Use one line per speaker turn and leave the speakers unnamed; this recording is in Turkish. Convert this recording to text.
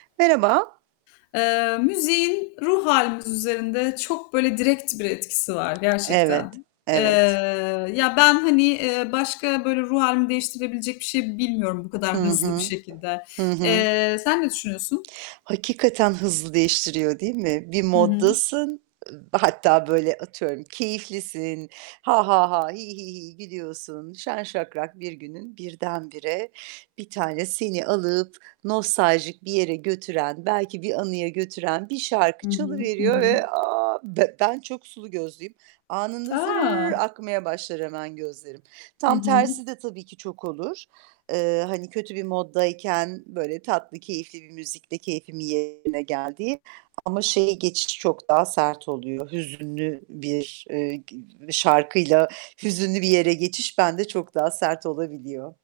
Merhaba.
Eee, müziğin ruh hâlimiz üzerinde çok böyle direkt bir etkisi var gerçekten.
Evet,
Eee,
evet.
ya ben, hani, eee, başka böyle ruh hâlimi değiştirebilecek bir şey bilmiyorum bu
Hı
kadar hızlı bir
hı.
şekilde.
Hı hı.
Eee, sen ne düşünüyorsun?
Hakikaten hızlı değiştiriyor, değil mi? Bir
Hı hı.
moddasın, hatta böyle atıyorum keyiflisin. Ha ha ha, hi hi hi gülüyorsun. Şen şakrak bir günün birdenbire bir tane seni alıp nostaljik bir yere götüren, belki bir anıya götüren bir şarkı
Hı hı. Hı
çalıveriyor
hı.
ve, a! B ben çok sulu gözlüyüm. Anında zırrr
A!
akmaya başlar hemen gözlerim.
Hı
Tam
hı.
tersi de tabii ki çok olur. Eee, hani kötü bir moddayken böyle tatlı, keyifli bir müzikle keyfimin yerine geldiği. Ama şeye geçişi çok daha sert oluyor. Hüzünlü bir, eee, g şarkıyla hüzünlü bir yere geçiş bende çok daha sert olabiliyor.